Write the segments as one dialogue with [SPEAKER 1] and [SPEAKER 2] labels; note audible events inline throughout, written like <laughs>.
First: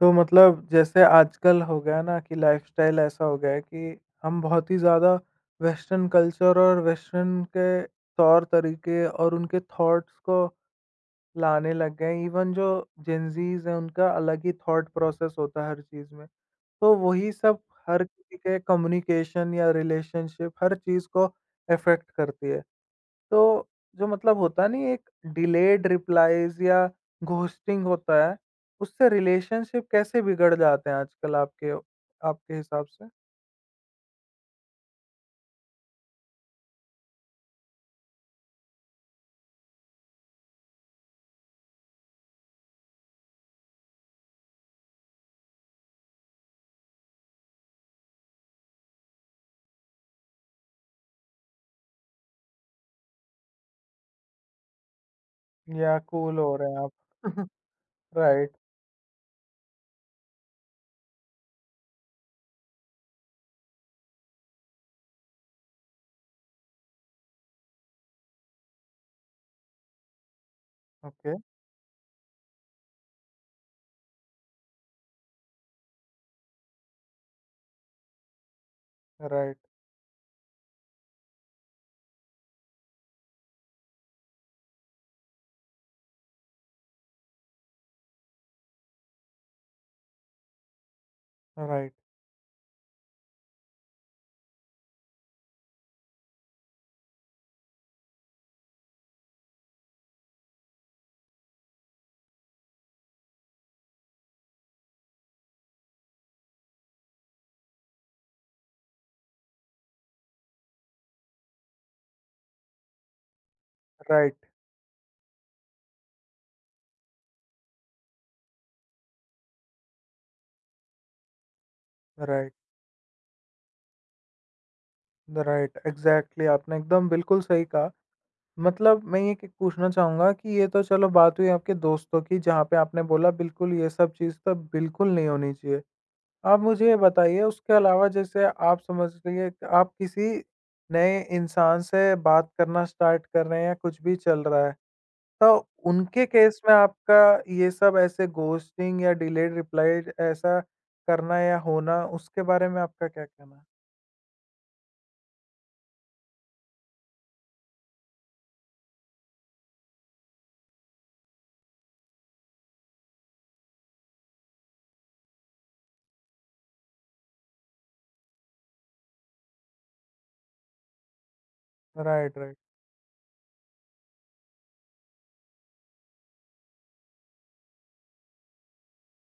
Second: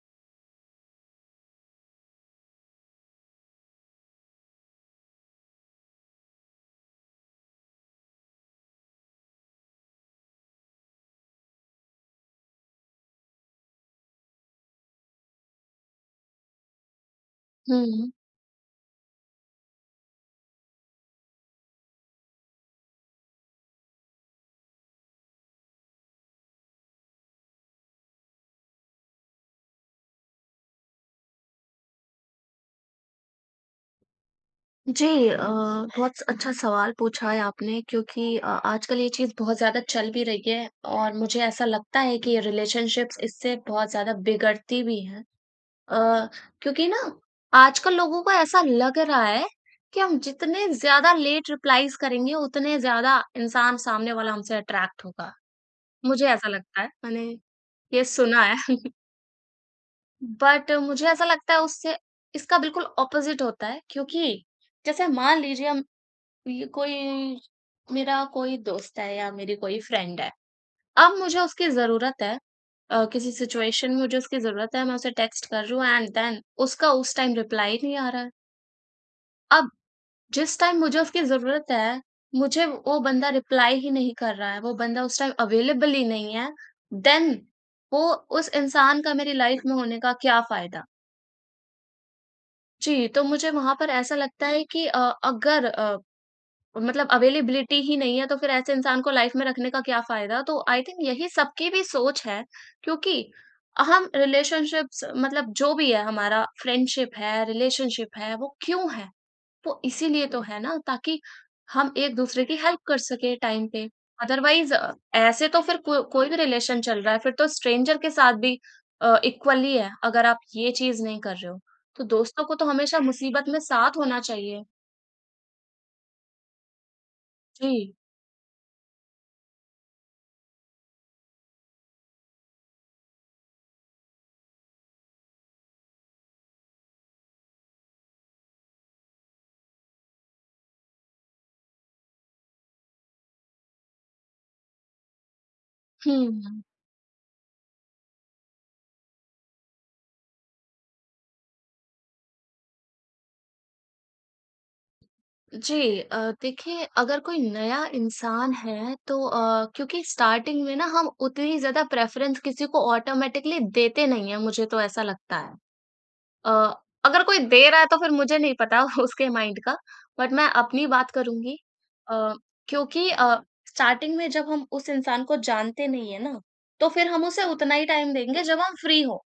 [SPEAKER 1] तो मतलब जैसे आजकल हो गया ना कि लाइफस्टाइल ऐसा हो गया है कि हम बहुत ही ज़्यादा वेस्टर्न कल्चर और वेस्टर्न के तौर तरीके और उनके थॉट्स को लाने लग गए हैं। इवन जो जेनजीज हैं उनका अलग ही थॉट प्रोसेस होता है हर चीज़ में। तो वही सब हर
[SPEAKER 2] हुँ।
[SPEAKER 1] किसी के कम्युनिकेशन या रिलेशनशिप हर चीज़ को अफेक्ट करती है। तो जो मतलब होता नहीं एक डिलेड रिप्लाईज़ या घोस्टिंग होता है, उससे रिलेशनशिप कैसे बिगड़ जाते हैं आजकल आपके आपके हिसाब से?
[SPEAKER 2] जी, बहुत स अच्छा सवाल पूछा है आपने क्योंकि आजकल ये चीज़ बहुत ज़्यादा चल भी रही है और मुझे ऐसा लगता है कि ये रिलेशनशिप्स इससे बहुत ज़्यादा बिगड़ती भी हैं। अ, क्योंकि ना आजकल लोगों को ऐसा लग रहा है कि हम जितने ज़्यादा लेट रिप्लाईज़ करेंगे, उतने ज़्यादा इंसान सामने वाला हमसे अट्रैक्ट होगा।
[SPEAKER 1] या
[SPEAKER 2] मुझे
[SPEAKER 1] कूल
[SPEAKER 2] ऐसा
[SPEAKER 1] हो रहे
[SPEAKER 2] लगता
[SPEAKER 1] हैं
[SPEAKER 2] है,
[SPEAKER 1] आप।
[SPEAKER 2] मैंने
[SPEAKER 1] <laughs>
[SPEAKER 2] ये सुना
[SPEAKER 1] राइट,
[SPEAKER 2] है। <laughs> बट मुझे ऐसा लगता है उससे इसका बिल्कुल ऑपोज़िट होता है क्योंकि जैसे मान लीजिए हम ये कोई मेरा कोई दोस्त है या मेरी कोई फ्रेंड है। अब
[SPEAKER 1] ओके,
[SPEAKER 2] मुझे उसकी ज़रूरत है, किसी सिचुएशन में मुझे उसकी ज़रूरत है, मैं उसे टेक्स्ट कर रही हूँ एंड देन उसका उस टाइम रिप्लाई नहीं आ रहा है।
[SPEAKER 1] राइट,
[SPEAKER 2] अब जिस टाइम मुझे उसकी ज़रूरत है, मुझे वो बंदा रिप्लाई ही नहीं कर रहा है, वो बंदा उस टाइम अवेलेबल ही नहीं है, देन वो उस इंसान का मेरी लाइफ़ में होने का क्या फ़ायदा?
[SPEAKER 1] राइट,
[SPEAKER 2] जी, तो मुझे वहाँ पर ऐसा लगता है कि अगर मतलब अवेलेबिलिटी ही नहीं है, तो फिर ऐसे इंसान को लाइफ में रखने का क्या फ़ायदा? तो आई थिंक यही सबकी भी सोच है, क्योंकि हम रिलेशनशिप्स मतलब जो भी है हमारा फ्रेंडशिप है, रिलेशनशिप है, वो क्यों है? वो इसीलिए तो है ना ताकि हम एक-दूसरे की हेल्प कर सकें टाइम पे।
[SPEAKER 1] राइट,
[SPEAKER 2] अदरवाइज़ ऐसे तो फिर को कोई भी रिलेशन चल रहा है, फिर तो स्ट्रेंजर के साथ भी इक्वली है, अगर आप ये चीज़ नहीं कर रहे हो। तो दोस्तों
[SPEAKER 1] राइट,
[SPEAKER 2] को तो हमेशा मुसीबत में साथ होना चाहिए।
[SPEAKER 1] राइट, एग्ज़ैक्टली आपने एकदम बिल्कुल सही कहा।
[SPEAKER 2] जी।
[SPEAKER 1] मतलब मैं ये कि पूछना चाहूँगा कि ये तो चलो बात हुई आपके दोस्तों की जहाँ पे आपने बोला बिल्कुल ये सब चीज़ तो बिल्कुल नहीं होनी चाहिए। आप मुझे ये बताइए उसके अलावा जैसे आप समझ लीजिए कि आप किसी नए इंसान से बात करना स्टार्ट कर रहे हैं या कुछ भी चल रहा है, तो उनके
[SPEAKER 2] हुँ।
[SPEAKER 1] केस में आपका ये सब ऐसे घोस्टिंग या डिलेड रिप्लाई ऐसा करना या होना उसके बारे में आपका क्या कहना है?
[SPEAKER 2] जी, देखिए अगर कोई नया इंसान है तो क्योंकि स्टार्टिंग में ना हम उतनी ज़्यादा प्रेफ़रेंस किसी को ऑटोमैटिकली देते नहीं हैं, मुझे तो ऐसा लगता है। अ, अगर कोई दे रहा है तो फिर मुझे नहीं पता <laughs> उसके माइंड का बट मैं अपनी बात करूँगी। अ,
[SPEAKER 1] राइट।
[SPEAKER 2] क्योंकि स्टार्टिंग में जब हम उस इंसान को जानते नहीं है ना, तो फिर हम उसे उतना ही टाइम देंगे जब हम फ्री हों।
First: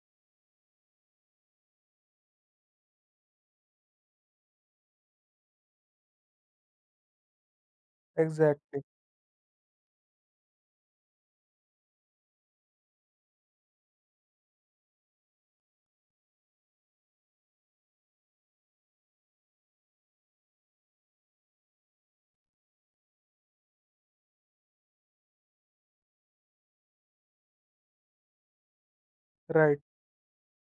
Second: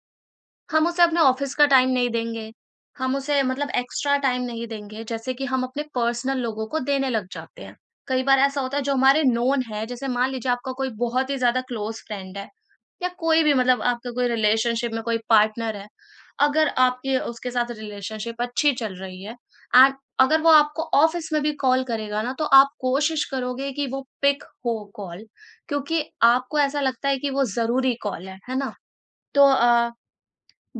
[SPEAKER 2] हम उसे अपने ऑफ़िस का टाइम नहीं देंगे, हम उसे मतलब एक्स्ट्रा टाइम नहीं देंगे, जैसे कि हम अपने पर्सनल लोगों को देने लग जाते हैं। कई बार ऐसा होता
[SPEAKER 1] एग्ज़ैक्टली,
[SPEAKER 2] है जो हमारे नोन है, जैसे मान लीजिए आपका कोई बहुत ही ज़्यादा क्लोज़ फ्रेंड है या कोई भी मतलब आपका कोई रिलेशनशिप में कोई पार्टनर है, अगर आपकी उसके साथ रिलेशनशिप अच्छी चल रही है एंड अगर वो आपको ऑफ़िस में भी कॉल करेगा ना, तो आप कोशिश करोगे कि वो पिक हो कॉल क्योंकि आपको ऐसा लगता है कि वो ज़रूरी कॉल है ना? तो
[SPEAKER 1] राइट।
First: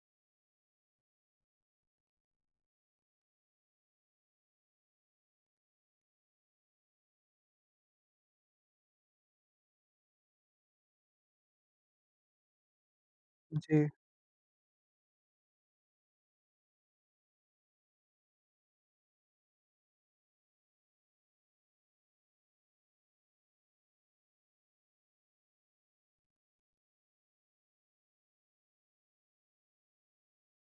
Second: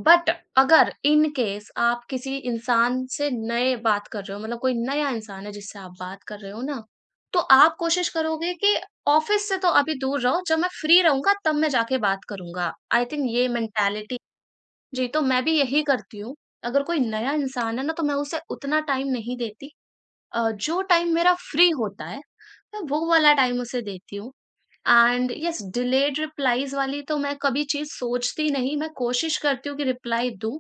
[SPEAKER 2] बट अगर इन केस आप किसी इंसान से नए बात कर रहे हो मतलब कोई नया इंसान है जिससे आप बात कर रहे हो ना, तो आप कोशिश करोगे कि ऑफिस से तो अभी दूर रहो, जब मैं फ्री रहूँगा तब मैं जाके बात करूँगा। आई थिंक ये
[SPEAKER 1] जी,
[SPEAKER 2] मेंटालिटी। जी, तो मैं भी यही करती हूँ। अगर कोई नया इंसान है ना तो मैं उसे उतना टाइम नहीं देती। जो टाइम मेरा फ्री होता है, मैं वो वाला टाइम उसे देती हूँ। एंड यस डिलेड रिप्लाइज़ वाली तो मैं कभी चीज़ सोचती नहीं, मैं कोशिश करती हूँ कि रिप्लाई दूँ।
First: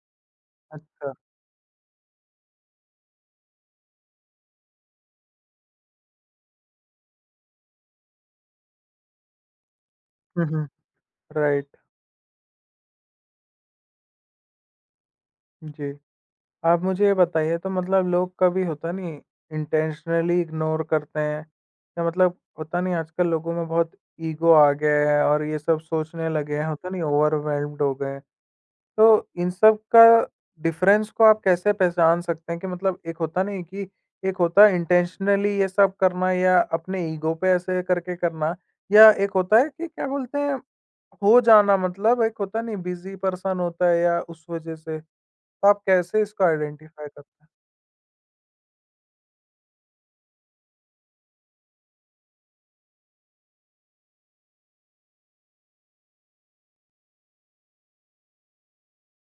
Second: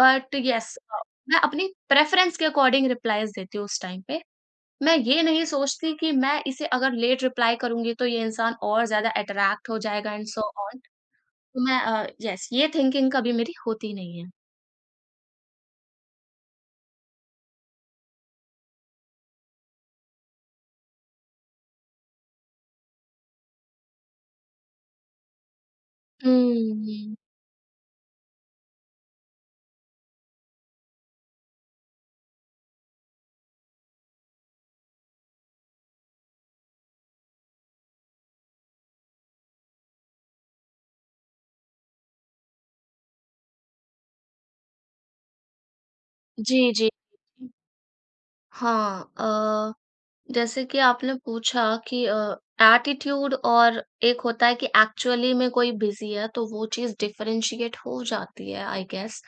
[SPEAKER 2] बट यस
[SPEAKER 1] अच्छा।
[SPEAKER 2] मैं अपनी प्रेफरेंस के अकॉर्डिंग रिप्लाईज़ देती हूँ उस टाइम पे। मैं ये नहीं सोचती कि मैं इसे अगर लेट रिप्लाई करूँगी तो ये इंसान और ज़्यादा अट्रैक्ट हो जाएगा and so
[SPEAKER 1] hmm, hmm.
[SPEAKER 2] On. तो
[SPEAKER 1] राइट,
[SPEAKER 2] मैं, यस ये थिंकिंग कभी मेरी होती नहीं है।
[SPEAKER 1] जी। आप मुझे ये बताइए तो मतलब लोग कभी होता नहीं इंटेंशनली इग्नोर करते हैं या मतलब होता नहीं आजकल लोगों में बहुत ईगो आ गया है और ये सब सोचने लगे हैं होता नहीं
[SPEAKER 2] हुँ,
[SPEAKER 1] ओवरवेल्म्ड हो गए हैं। तो इन सब का डिफरेंस को आप कैसे पहचान सकते हैं कि मतलब एक होता नहीं कि एक होता है इंटेंशनली ये सब करना या अपने ईगो पे ऐसे करके करना या एक होता है कि क्या बोलते हैं हो जाना मतलब एक होता नहीं बिजी पर्सन होता है या उस वजह से तो आप कैसे इसको
[SPEAKER 2] जी, जी।
[SPEAKER 1] आइडेंटिफ़ाई करते
[SPEAKER 2] हाँ, जैसे कि आपने पूछा कि एटीट्यूड और एक होता है कि एक्चुअली में कोई बिजी है तो वो चीज़ डिफरेंशिएट हो जाती है आई गेस।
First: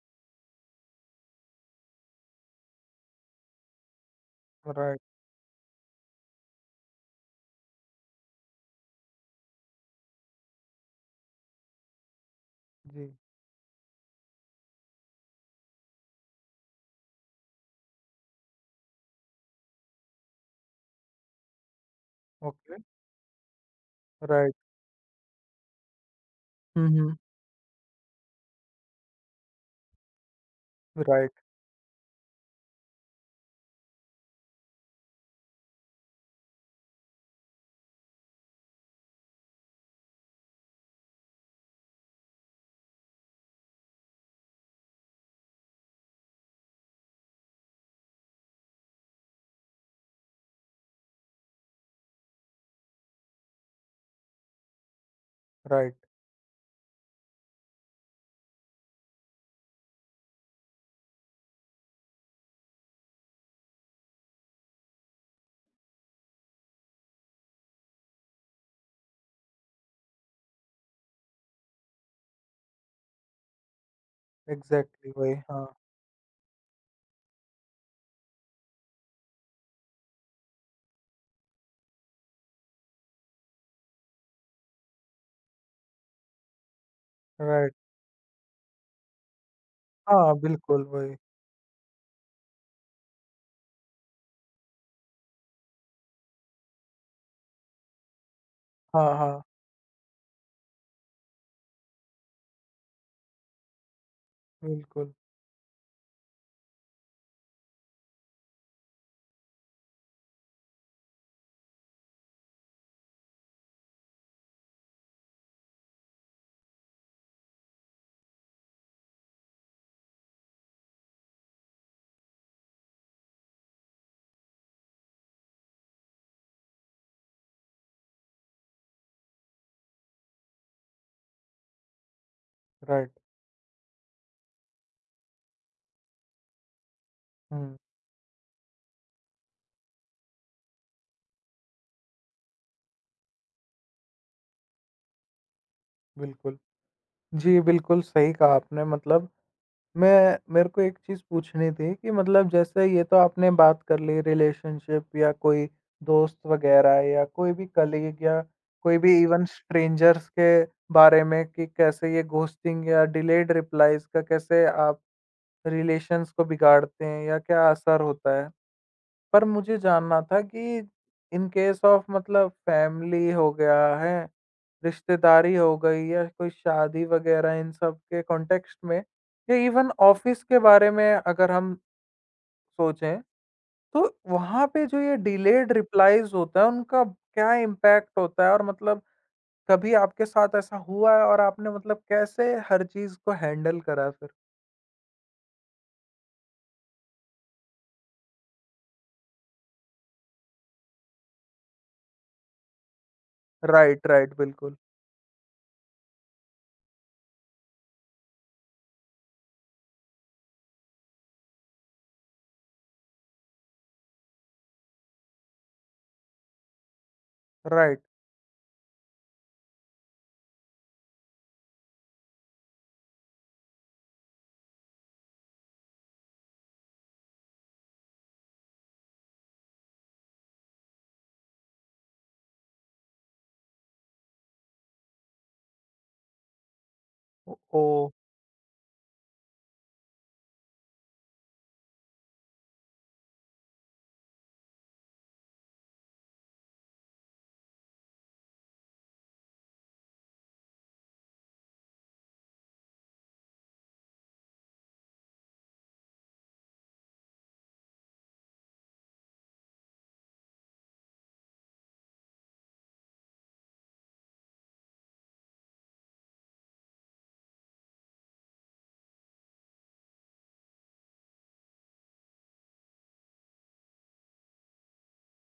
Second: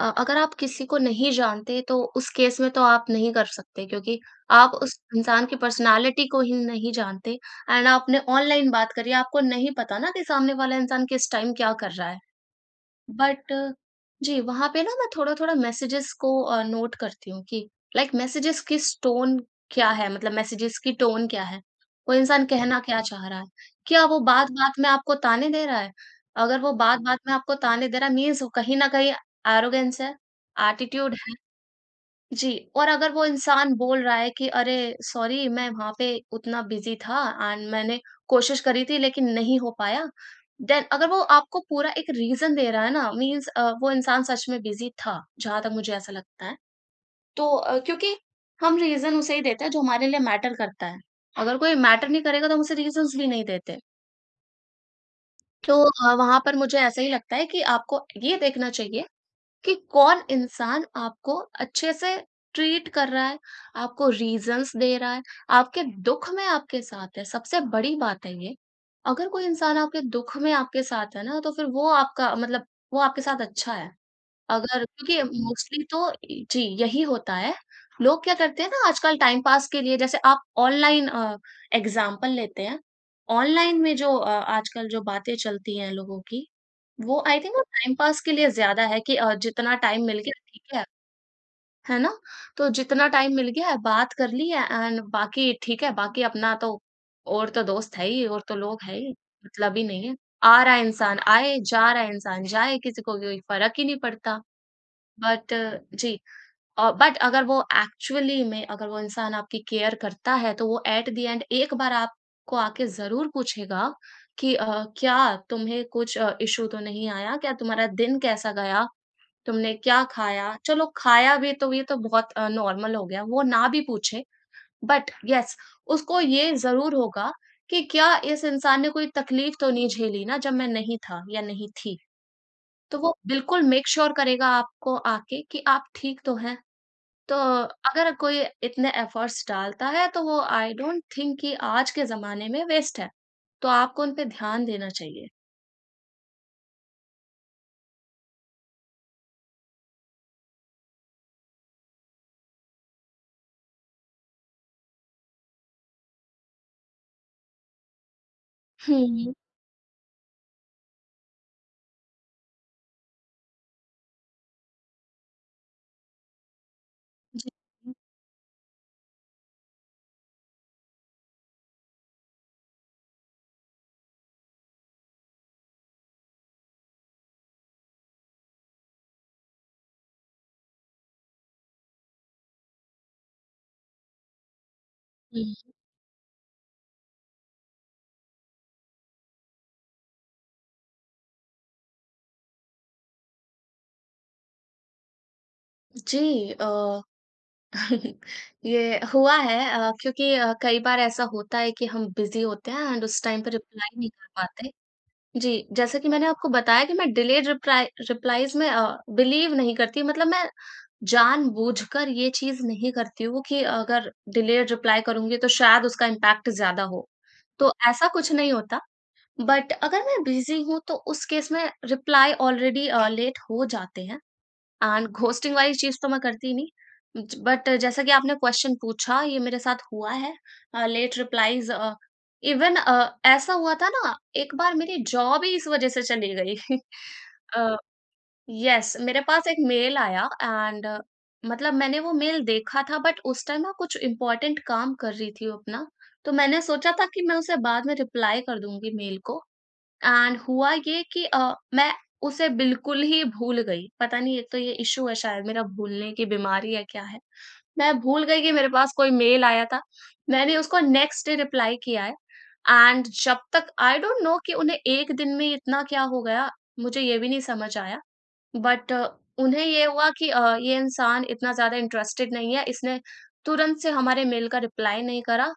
[SPEAKER 2] अगर आप किसी को नहीं जानते तो उस केस में तो आप नहीं कर सकते क्योंकि आप
[SPEAKER 1] हैं?
[SPEAKER 2] उस
[SPEAKER 1] राइट।
[SPEAKER 2] इंसान की पर्सनालिटी को ही नहीं जानते एंड आपने ऑनलाइन बात करी, आपको नहीं पता ना कि सामने वाला इंसान किस टाइम क्या कर रहा है।
[SPEAKER 1] जी,
[SPEAKER 2] बट जी, वहाँ पे ना मैं थोड़ा-थोड़ा मैसेजेस को नोट करती हूँ कि लाइक मैसेजेस किस टोन क्या है? मतलब मैसेजेस की टोन क्या है? वो इंसान
[SPEAKER 1] ओके,
[SPEAKER 2] कहना क्या चाह रहा है? क्या वो
[SPEAKER 1] राइट।
[SPEAKER 2] बात-बात में आपको ताने दे रहा है? अगर वो
[SPEAKER 1] हुँ, हुँ।
[SPEAKER 2] बात-बात में आपको ताने दे रहा है मीन्स कहीं न कहीं एरोगेंस है, एटीट्यूड
[SPEAKER 1] राइट,
[SPEAKER 2] है। जी, और अगर वो इंसान बोल रहा है कि अरे! सॉरी मैं वहाँ पे उतना बिज़ी था एंड मैंने कोशिश करी थी लेकिन नहीं हो पाया। देन अगर वो आपको पूरा एक रीज़न दे रहा है ना मीन्स, वो इंसान सच में बिज़ी था, जहाँ तक मुझे ऐसा लगता है। तो क्योंकि हम रीज़न उसे ही देते हैं जो हमारे लिए मैटर करता है। अगर कोई मैटर नहीं करेगा तो हम उसे रीज़न्स भी नहीं देते। तो
[SPEAKER 1] राइट,
[SPEAKER 2] वहाँ पर मुझे ऐसा ही लगता है कि आपको ये देखना चाहिए कि कौन इंसान आपको अच्छे से ट्रीट कर रहा है, आपको रीज़न्स दे रहा है, आपके दुःख में आपके साथ है। सबसे बड़ी बात है ये, अगर कोई इंसान आपके दुःख में आपके साथ है ना, तो फिर वो आपका मतलब वो आपके साथ अच्छा है। अगर
[SPEAKER 1] एग्ज़ैक्टली
[SPEAKER 2] क्योंकि
[SPEAKER 1] वही, हाँ,
[SPEAKER 2] मोस्टली तो जी, यही होता है। लोग क्या करते हैं ना आजकल टाइम पास के लिए जैसे आप ऑनलाइन एग्ज़ाम्पल लेते हैं। ऑनलाइन में जो आजकल जो बातें चलती हैं लोगों की, वो आई थिंक वो
[SPEAKER 1] राइट।
[SPEAKER 2] टाइम पास के लिए ज़्यादा है कि जितना टाइम मिल
[SPEAKER 1] हाँ,
[SPEAKER 2] गया ठीक
[SPEAKER 1] बिल्कुल वही।
[SPEAKER 2] है ना? तो जितना टाइम मिल गया है बात कर ली है एंड बाकी ठीक है, बाकी अपना तो और तो दोस्त है ही और तो लोग है ही,
[SPEAKER 1] हाँ, हाँ,
[SPEAKER 2] मतलब ही नहीं है। आ रहा है इंसान आए, जा रहा है इंसान जाए, किसी को कोई फ़र्क ही नहीं पड़ता।
[SPEAKER 1] बिल्कुल,
[SPEAKER 2] बट जी, बट अगर वो एक्चुअली में अगर वो इंसान आपकी केयर करता है तो वो एट द एंड एक बार आपको आके ज़रूर पूछेगा कि क्या तुम्हें कुछ इशू तो नहीं आया? क्या तुम्हारा दिन कैसा गया? तुमने क्या खाया? चलो खाया भी तो ये तो बहुत नॉर्मल हो गया, वो ना भी पूछे बट यस उसको ये ज़रूर होगा कि क्या इस इंसान ने कोई तकलीफ तो नहीं झेली ना जब मैं नहीं था या नहीं थी? तो
[SPEAKER 1] राइट।
[SPEAKER 2] वो बिल्कुल मेक श्योर करेगा आपको आके कि आप ठीक तो हैं? तो
[SPEAKER 1] हुँ,
[SPEAKER 2] अगर कोई इतने एफर्ट्स डालता है तो वो आई डोंट थिंक कि आज के ज़माने में वेस्ट है। तो आपको उन पे ध्यान देना चाहिए।
[SPEAKER 1] बिल्कुल। जी, बिल्कुल सही कहा आपने मतलब मैं मेरे को एक चीज़ पूछनी थी कि मतलब जैसे ये तो आपने बात कर ली रिलेशनशिप या कोई दोस्त वगैरह या कोई भी कलीग या कोई भी
[SPEAKER 2] हुँ।
[SPEAKER 1] इवन स्ट्रेंजर्स के बारे में कि कैसे ये घोस्टिंग या डिलेड रिप्लाइज का कैसे आप रिलेशंस को बिगाड़ते हैं या
[SPEAKER 2] जी।
[SPEAKER 1] क्या असर होता है पर मुझे जानना था कि इन केस ऑफ मतलब फैमिली हो गया है, रिश्तेदारी हो गई या कोई शादी वगैरह इन सब के कॉन्टेक्स्ट में या इवन ऑफिस के बारे में अगर हम सोचें, तो वहाँ पे जो ये
[SPEAKER 2] हुँ।
[SPEAKER 1] डिलेड रिप्लाइज़ होता है उनका क्या इम्पैक्ट होता है? और मतलब कभी आपके साथ ऐसा हुआ है और आपने मतलब कैसे हर चीज़ को हैंडल करा फिर?
[SPEAKER 2] जी, <laughs> ये हुआ है। क्योंकि कई बार ऐसा होता है कि हम बिज़ी होते हैं एंड उस टाइम पे रिप्लाई
[SPEAKER 1] राइट,
[SPEAKER 2] नहीं कर
[SPEAKER 1] राइट,
[SPEAKER 2] पाते।
[SPEAKER 1] बिल्कुल,
[SPEAKER 2] जी, जैसा कि मैंने आपको बताया कि मैं डिलेड रिप्राइ रिप्लाइज़ में बिलीव नहीं करती मतलब मैं जानबूझकर ये चीज़ नहीं करती हूँ कि अगर डिलेड रिप्लाई करूँगी तो शायद उसका इम्पैक्ट ज़्यादा हो। तो
[SPEAKER 1] राइट।
[SPEAKER 2] ऐसा कुछ नहीं होता, बट अगर मैं बिज़ी हूँ तो उस केस में रिप्लाई ऑलरेडी लेट हो जाते हैं। एंड घोस्टिंग वाली चीज़ तो मैं करती नहीं। ज बट जैसा कि आपने क्वेश्चन पूछा ये मेरे साथ हुआ है। लेट रिप्लाइज़, इवन ऐसा हुआ था ना एक बार मेरी जॉब ही इस वज़ह से चली गई। <laughs>
[SPEAKER 1] ओ
[SPEAKER 2] अ,
[SPEAKER 1] ओह!
[SPEAKER 2] येस मेरे पास एक मेल आया एंड मतलब मैंने वो मेल देखा था बट उस टाइम ना कुछ इम्पोर्टेंट काम कर रही थी अपना। तो मैंने सोचा था कि मैं उसे बाद में रिप्लाई कर दूँगी मेल को। एंड हुआ ये कि मैं उसे बिल्कुल ही भूल गई। पता नहीं एक तो ये इश्यू है शायद मेरा भूलने की बीमारी है क्या है। मैं भूल गई कि मेरे पास कोई मेल आया था। मैंने उसको नेक्स्ट डे रिप्लाई किया है एंड जब तक आई डोंट नो कि उन्हें 1 दिन में इतना क्या हो गया, मुझे ये भी नहीं समझ आया। बट उन्हें ये हुआ कि ये इंसान इतना ज़्यादा इंटरेस्टेड नहीं है, इसने तुरंत से हमारे मेल का रिप्लाई नहीं करा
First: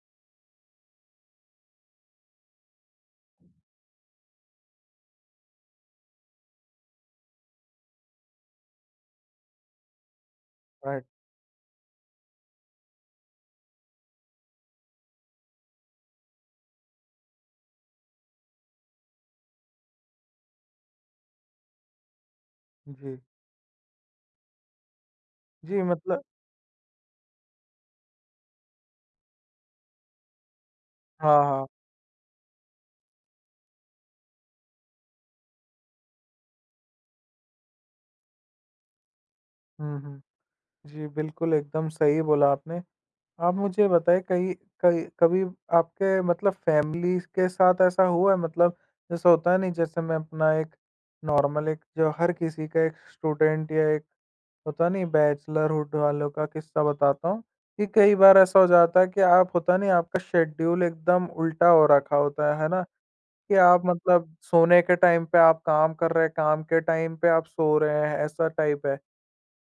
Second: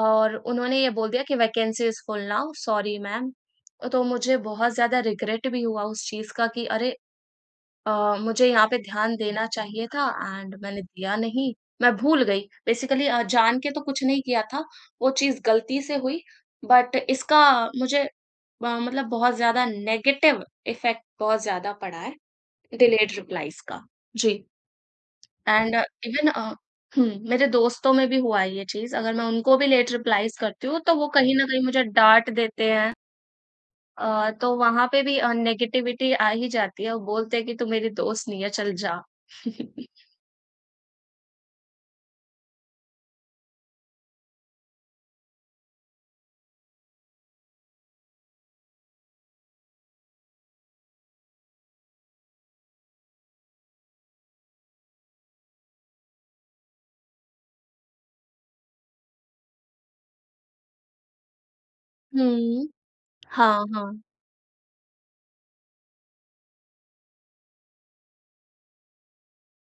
[SPEAKER 2] और उन्होंने ये बोल दिया कि vacancy is full now, sorry ma'am. तो मुझे बहुत ज़्यादा रिग्रेट भी हुआ उस चीज़ का कि अरे मुझे यहाँ पे ध्यान देना चाहिए था एंड मैंने
[SPEAKER 1] राइट,
[SPEAKER 2] दिया नहीं, मैं भूल गई। बेसिकली जान के तो कुछ नहीं किया था, वो चीज़ गलती से हुई बट इसका मुझे मतलब बहुत ज़्यादा नेगेटिव इफ़ेक्ट बहुत ज़्यादा पड़ा है। डिलेड
[SPEAKER 1] जी।
[SPEAKER 2] रिप्लाइज का। जी। एंड
[SPEAKER 1] जी, मतलब
[SPEAKER 2] इवन हुँ, मेरे दोस्तों में भी हुआ है ये चीज़, अगर मैं उनको भी लेट रिप्लाइज़ करती हूँ, तो वो कहीं
[SPEAKER 1] हाँ,
[SPEAKER 2] न कहीं
[SPEAKER 1] हाँ।
[SPEAKER 2] मुझे डाँट देते हैं। तो वहाँ पे भी नेगेटिविटी आ ही जाती है और बोलते हैं कि तू मेरी दोस्त नहीं है, चल जा। <laughs>
[SPEAKER 1] हुँ, हुँ। जी, बिल्कुल, एकदम सही बोला आपने। आप मुझे बताइए कहीं कहीं कभी आपके मतलब फैमिली के साथ ऐसा हुआ है? मतलब जैसा होता है नहीं जैसे मैं अपना एक नॉर्मल एक जो हर किसी का एक स्टूडेंट या एक होता नहीं बैचलरहुड वालों का किस्सा बताता हूँ, कि कई बार ऐसा हो जाता है कि आप होता नहीं आपका शेड्यूल एकदम उल्टा हो रखा होता है
[SPEAKER 2] हुँ।
[SPEAKER 1] ना? कि
[SPEAKER 2] हाँ,
[SPEAKER 1] आप
[SPEAKER 2] हाँ।
[SPEAKER 1] मतलब सोने के टाइम पे आप काम कर रहे हैं, काम के टाइम पे आप सो रहे हैं, ऐसा टाइप है।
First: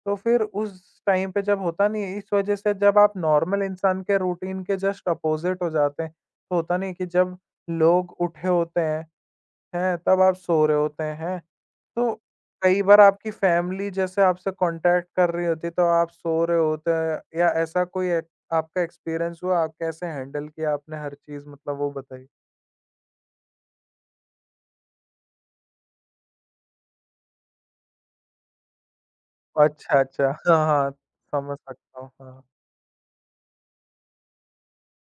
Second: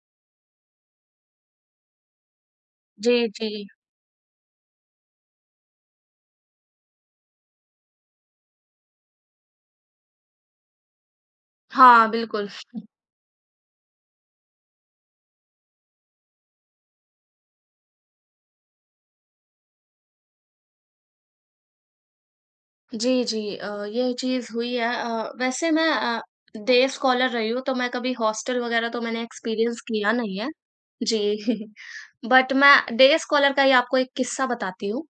[SPEAKER 1] तो फिर उस टाइम पे जब होता नहीं है, इस वज़ह से जब
[SPEAKER 2] जी,
[SPEAKER 1] आप
[SPEAKER 2] जी।
[SPEAKER 1] नॉर्मल इंसान के रूटीन के जस्ट अपोज़िट हो जाते हैं, तो होता नहीं है कि जब लोग उठे होते हैं, हैं? तब आप सो रहे होते हैं, हैं?
[SPEAKER 2] हाँ,
[SPEAKER 1] तो
[SPEAKER 2] बिल्कुल।
[SPEAKER 1] कई बार आपकी फ़ैमिली जैसे आपसे कॉन्टैक्ट कर रही होती है, तो आप सो रहे होते हैं या ऐसा कोई एक आपका एक्सपीरियंस हुआ? आप कैसे हैंडल किया आपने हर चीज़ मतलब वो बताइए?
[SPEAKER 2] जी, जी। ये चीज़ हुई है। वैसे मैं, डे स्कॉलर रही हूँ, तो मैं कभी हॉस्टल वगैरह तो मैंने एक्सपीरियंस
[SPEAKER 1] अच्छा,
[SPEAKER 2] किया
[SPEAKER 1] अच्छा।
[SPEAKER 2] नहीं है।
[SPEAKER 1] हाँ, हाँ।
[SPEAKER 2] जी,
[SPEAKER 1] समझ
[SPEAKER 2] <laughs>
[SPEAKER 1] सकता हूँ, हाँ।
[SPEAKER 2] बट मैं डे स्कॉलर का ही आपको एक किस्सा बताती हूँ।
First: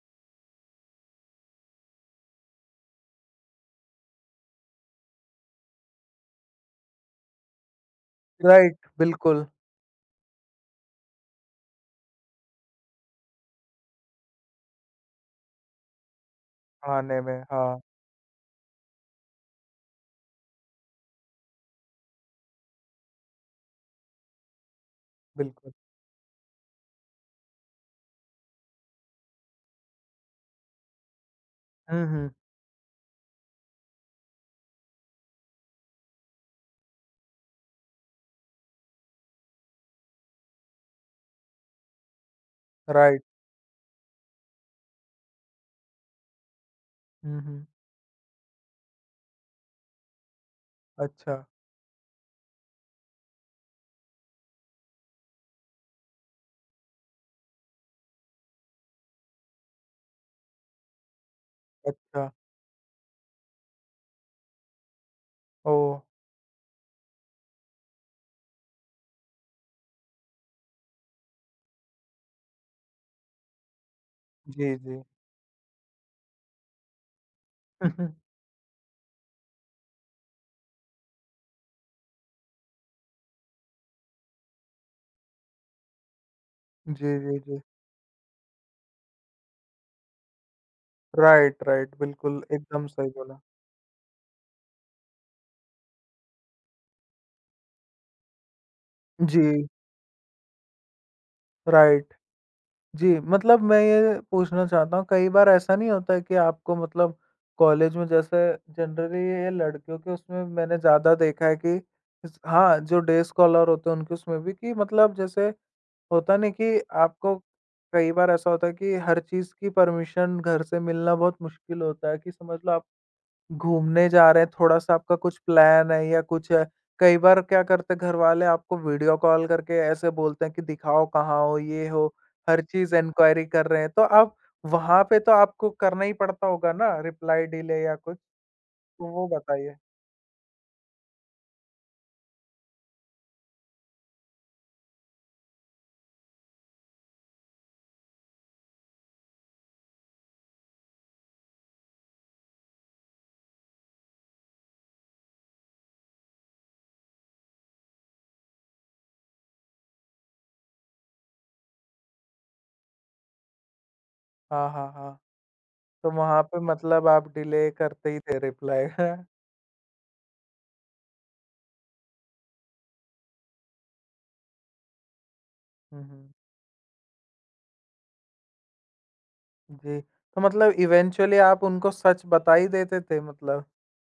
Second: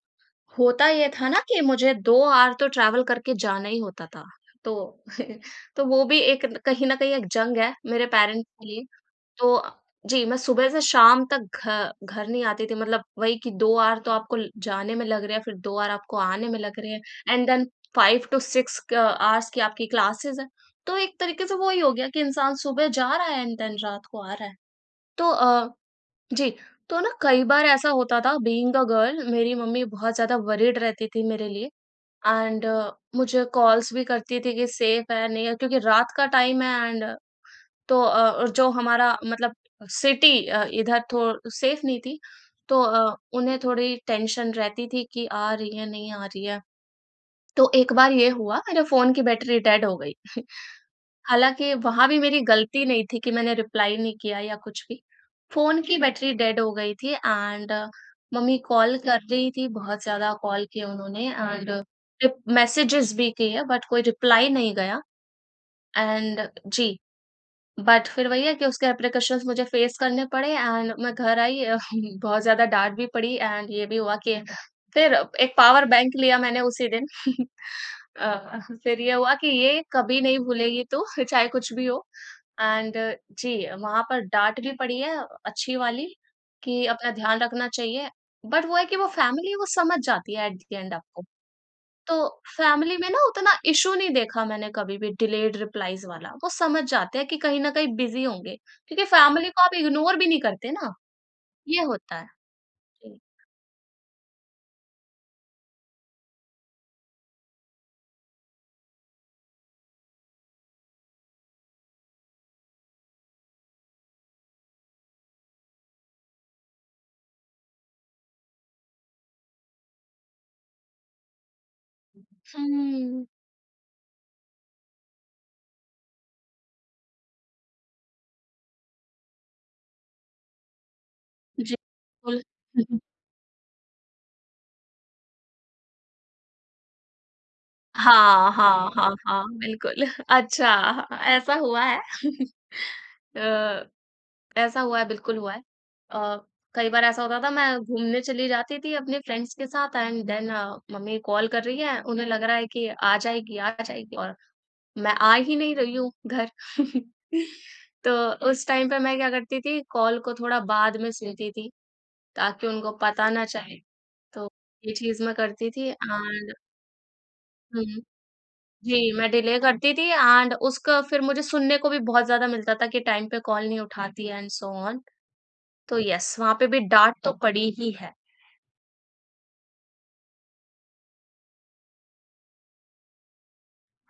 [SPEAKER 2] होता ये था ना कि मुझे 2 आवर तो ट्रैवल करके जाना ही होता था। तो <laughs> तो वो भी एक कहीं न कहीं एक जंग है मेरे पेरेंट्स के
[SPEAKER 1] राइट,
[SPEAKER 2] लिए।
[SPEAKER 1] बिल्कुल,
[SPEAKER 2] तो अ, जी, मैं सुबह से शाम तक घ घर नहीं आती थी, मतलब वही कि 2 आवर तो आपको ल जाने में लग रहे हैं, फिर 2 आवर आपको आने में लग रहे हैं
[SPEAKER 1] खाने में,
[SPEAKER 2] एंड देन
[SPEAKER 1] हाँ,
[SPEAKER 2] 5 टू 6 क आवर्स की आपकी क्लासेस हैं। तो एक तरीके से वही हो गया कि इंसान सुबह जा रहा है एंड देन रात को आ रहा है। तो अ,
[SPEAKER 1] बिल्कुल।
[SPEAKER 2] जी, तो ना कई बार ऐसा होता था, बीइंग अ गर्ल मेरी मम्मी बहुत ज़्यादा वरीड रहती थी मेरे लिए
[SPEAKER 1] हुँ, हुँ,
[SPEAKER 2] एंड मुझे कॉल्स भी करती थी कि सेफ है, नहीं है, क्योंकि रात का टाइम है। और जो हमारा मतलब सिटी इधर थो सेफ नहीं थी,
[SPEAKER 1] राइट।
[SPEAKER 2] उन्हें थोड़ी टेंशन रहती थी कि आ रही है, नहीं आ रही है।
[SPEAKER 1] हुँ, हुँ।
[SPEAKER 2] तो एक बार ये हुआ मेरे फ़ोन की बैटरी डेड हो गई। <laughs>
[SPEAKER 1] अच्छा,
[SPEAKER 2] हालाँकि वहाँ भी मेरी गलती नहीं थी कि मैंने रिप्लाई नहीं किया या कुछ भी। फ़ोन की बैटरी डेड हो गई थी एंड मम्मी कॉल कर रही थी, बहुत ज़्यादा कॉल किए उन्होंने एंड
[SPEAKER 1] अच्छा।
[SPEAKER 2] रिप मैसेजेस भी किए, बट कोई रिप्लाई नहीं गया
[SPEAKER 1] ओह!
[SPEAKER 2] And ji. बट फिर वही है कि उसके रिप्रिकॉशंस मुझे फेस करने पड़े एंड मैं घर आई। <laughs> बहुत ज़्यादा डाँट भी पड़ी एंड ये भी हुआ कि
[SPEAKER 1] जी, जी।
[SPEAKER 2] फिर एक पावर बैंक लिया मैंने उसी दिन। <laughs>
[SPEAKER 1] <laughs>
[SPEAKER 2] फिर ये हुआ कि ये कभी नहीं भूलेगी तू <laughs> चाहे कुछ भी हो। एंड जी, वहाँ पर डाँट भी पड़ी है, अच्छी वाली, कि
[SPEAKER 1] जी,
[SPEAKER 2] अपना
[SPEAKER 1] जी,
[SPEAKER 2] ध्यान
[SPEAKER 1] जी।
[SPEAKER 2] रखना चाहिए। बट वो है कि वो फैमिली वो समझ जाती है एट द एंड आपको।
[SPEAKER 1] राइट,
[SPEAKER 2] तो
[SPEAKER 1] बिल्कुल एकदम
[SPEAKER 2] फैमिली में
[SPEAKER 1] सही
[SPEAKER 2] ना
[SPEAKER 1] बोला।
[SPEAKER 2] उतना इशू नहीं देखा मैंने कभी भी, डिलेड रिप्लाईज वाला। वो समझ जाते हैं कि कहीं न कहीं बिज़ी होंगे, क्योंकि फैमिली को
[SPEAKER 1] जी,
[SPEAKER 2] आप इग्नोर भी नहीं करते ना, ये
[SPEAKER 1] राइट।
[SPEAKER 2] होता है।
[SPEAKER 1] जी,
[SPEAKER 2] जी।
[SPEAKER 1] मतलब मैं ये पूछना चाहता हूँ कई बार ऐसा नहीं होता है कि आपको मतलब कॉलेज में जैसे जनरली ये लड़कियों के उसमें मैंने ज़्यादा देखा है कि इस हाँ, जो डे स्कॉलर होते हैं उनके उसमें भी कि मतलब जैसे होता नहीं कि आपको कई बार ऐसा होता है कि हर चीज़ की परमिशन घर से मिलना बहुत मुश्किल होता है कि समझ लो आप
[SPEAKER 2] हुँ।
[SPEAKER 1] घूमने जा रहे हैं, थोड़ा-सा आपका कुछ प्लान है या कुछ है। कई बार क्या करते हैं घर वाले आपको वीडियो कॉल करके ऐसे बोलते हैं कि दिखाओ कहाँ हो,
[SPEAKER 2] जी,
[SPEAKER 1] ये हो,
[SPEAKER 2] बिल्कुल।
[SPEAKER 1] हर चीज़
[SPEAKER 2] <laughs>
[SPEAKER 1] इंक्वायरी कर रहे हैं। तो आप वहाँ पे तो आपको करना ही पड़ता होगा ना रिप्लाई डिले या कुछ?
[SPEAKER 2] हाँ, हाँ,
[SPEAKER 1] तो
[SPEAKER 2] हाँ,
[SPEAKER 1] वो
[SPEAKER 2] हाँ,
[SPEAKER 1] बताइए?
[SPEAKER 2] बिल्कुल। <laughs> अच्छा, हाँ, ऐसा हुआ है। <laughs> अ, ऐसा हुआ है, बिल्कुल हुआ है। अ, कई बार ऐसा होता था, मैं घूमने चली जाती थी अपने फ्रेंड्स के साथ एंड देन मम्मी कॉल कर रही है, उन्हें लग रहा है कि आ जाएगी, आ जाएगी, और मैं आ ही नहीं रही हूँ घर। <laughs> तो उस टाइम पे मैं क्या करती थी, कॉल को थोड़ा बाद में सुनती थी, ताकि उनको पता ना चले। तो
[SPEAKER 1] हाँ, हाँ,
[SPEAKER 2] ये
[SPEAKER 1] हाँ।
[SPEAKER 2] चीज़ मैं करती थी
[SPEAKER 1] तो वहाँ
[SPEAKER 2] एंड
[SPEAKER 1] पे मतलब आप डिले
[SPEAKER 2] हुँ।
[SPEAKER 1] करते ही थे रिप्लाई।
[SPEAKER 2] जी,
[SPEAKER 1] <laughs>
[SPEAKER 2] मैं डिले करती थी एंड उसका फिर मुझे सुनने को भी बहुत ज़्यादा मिलता था कि टाइम पे कॉल नहीं उठाती है एंड सो ऑन। तो
[SPEAKER 1] हुँ, हुँ।
[SPEAKER 2] येस, वहाँ पे भी डाँट तो पड़ी ही है।
[SPEAKER 1] जी, तो मतलब इवेंचुअली आप उनको सच बता ही देते थे मतलब?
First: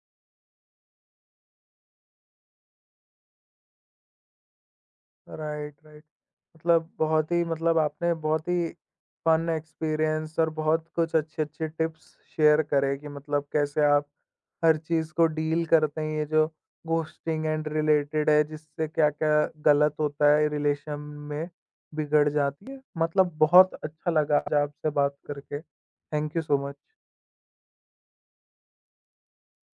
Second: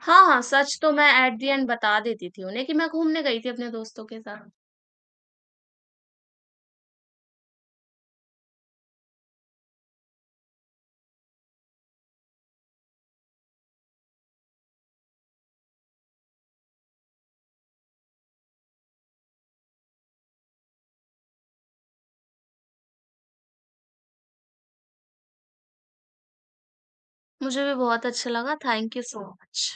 [SPEAKER 2] हाँ, हाँ, सच तो मैं एट द एंड बता देती थी उन्हें कि मैं घूमने गई थी अपने दोस्तों के साथ।
[SPEAKER 1] राइट। मतलब बहुत ही मतलब आपने बहुत ही फन एक्सपीरियंस और बहुत कुछ अच्छे-अच्छे टिप्स शेयर करे कि मतलब कैसे आप हर चीज़ को डील करते हैं, ये जो घोस्टिंग एंड रिलेटेड है, जिससे क्या-क्या गलत होता है रिलेशन में, बिगड़ जाती है। मतलब बहुत अच्छा लगा आज आपसे बात करके। Thank you so much.
[SPEAKER 2] मुझे भी बहुत अच्छा लगा, थैंक यू सो मच।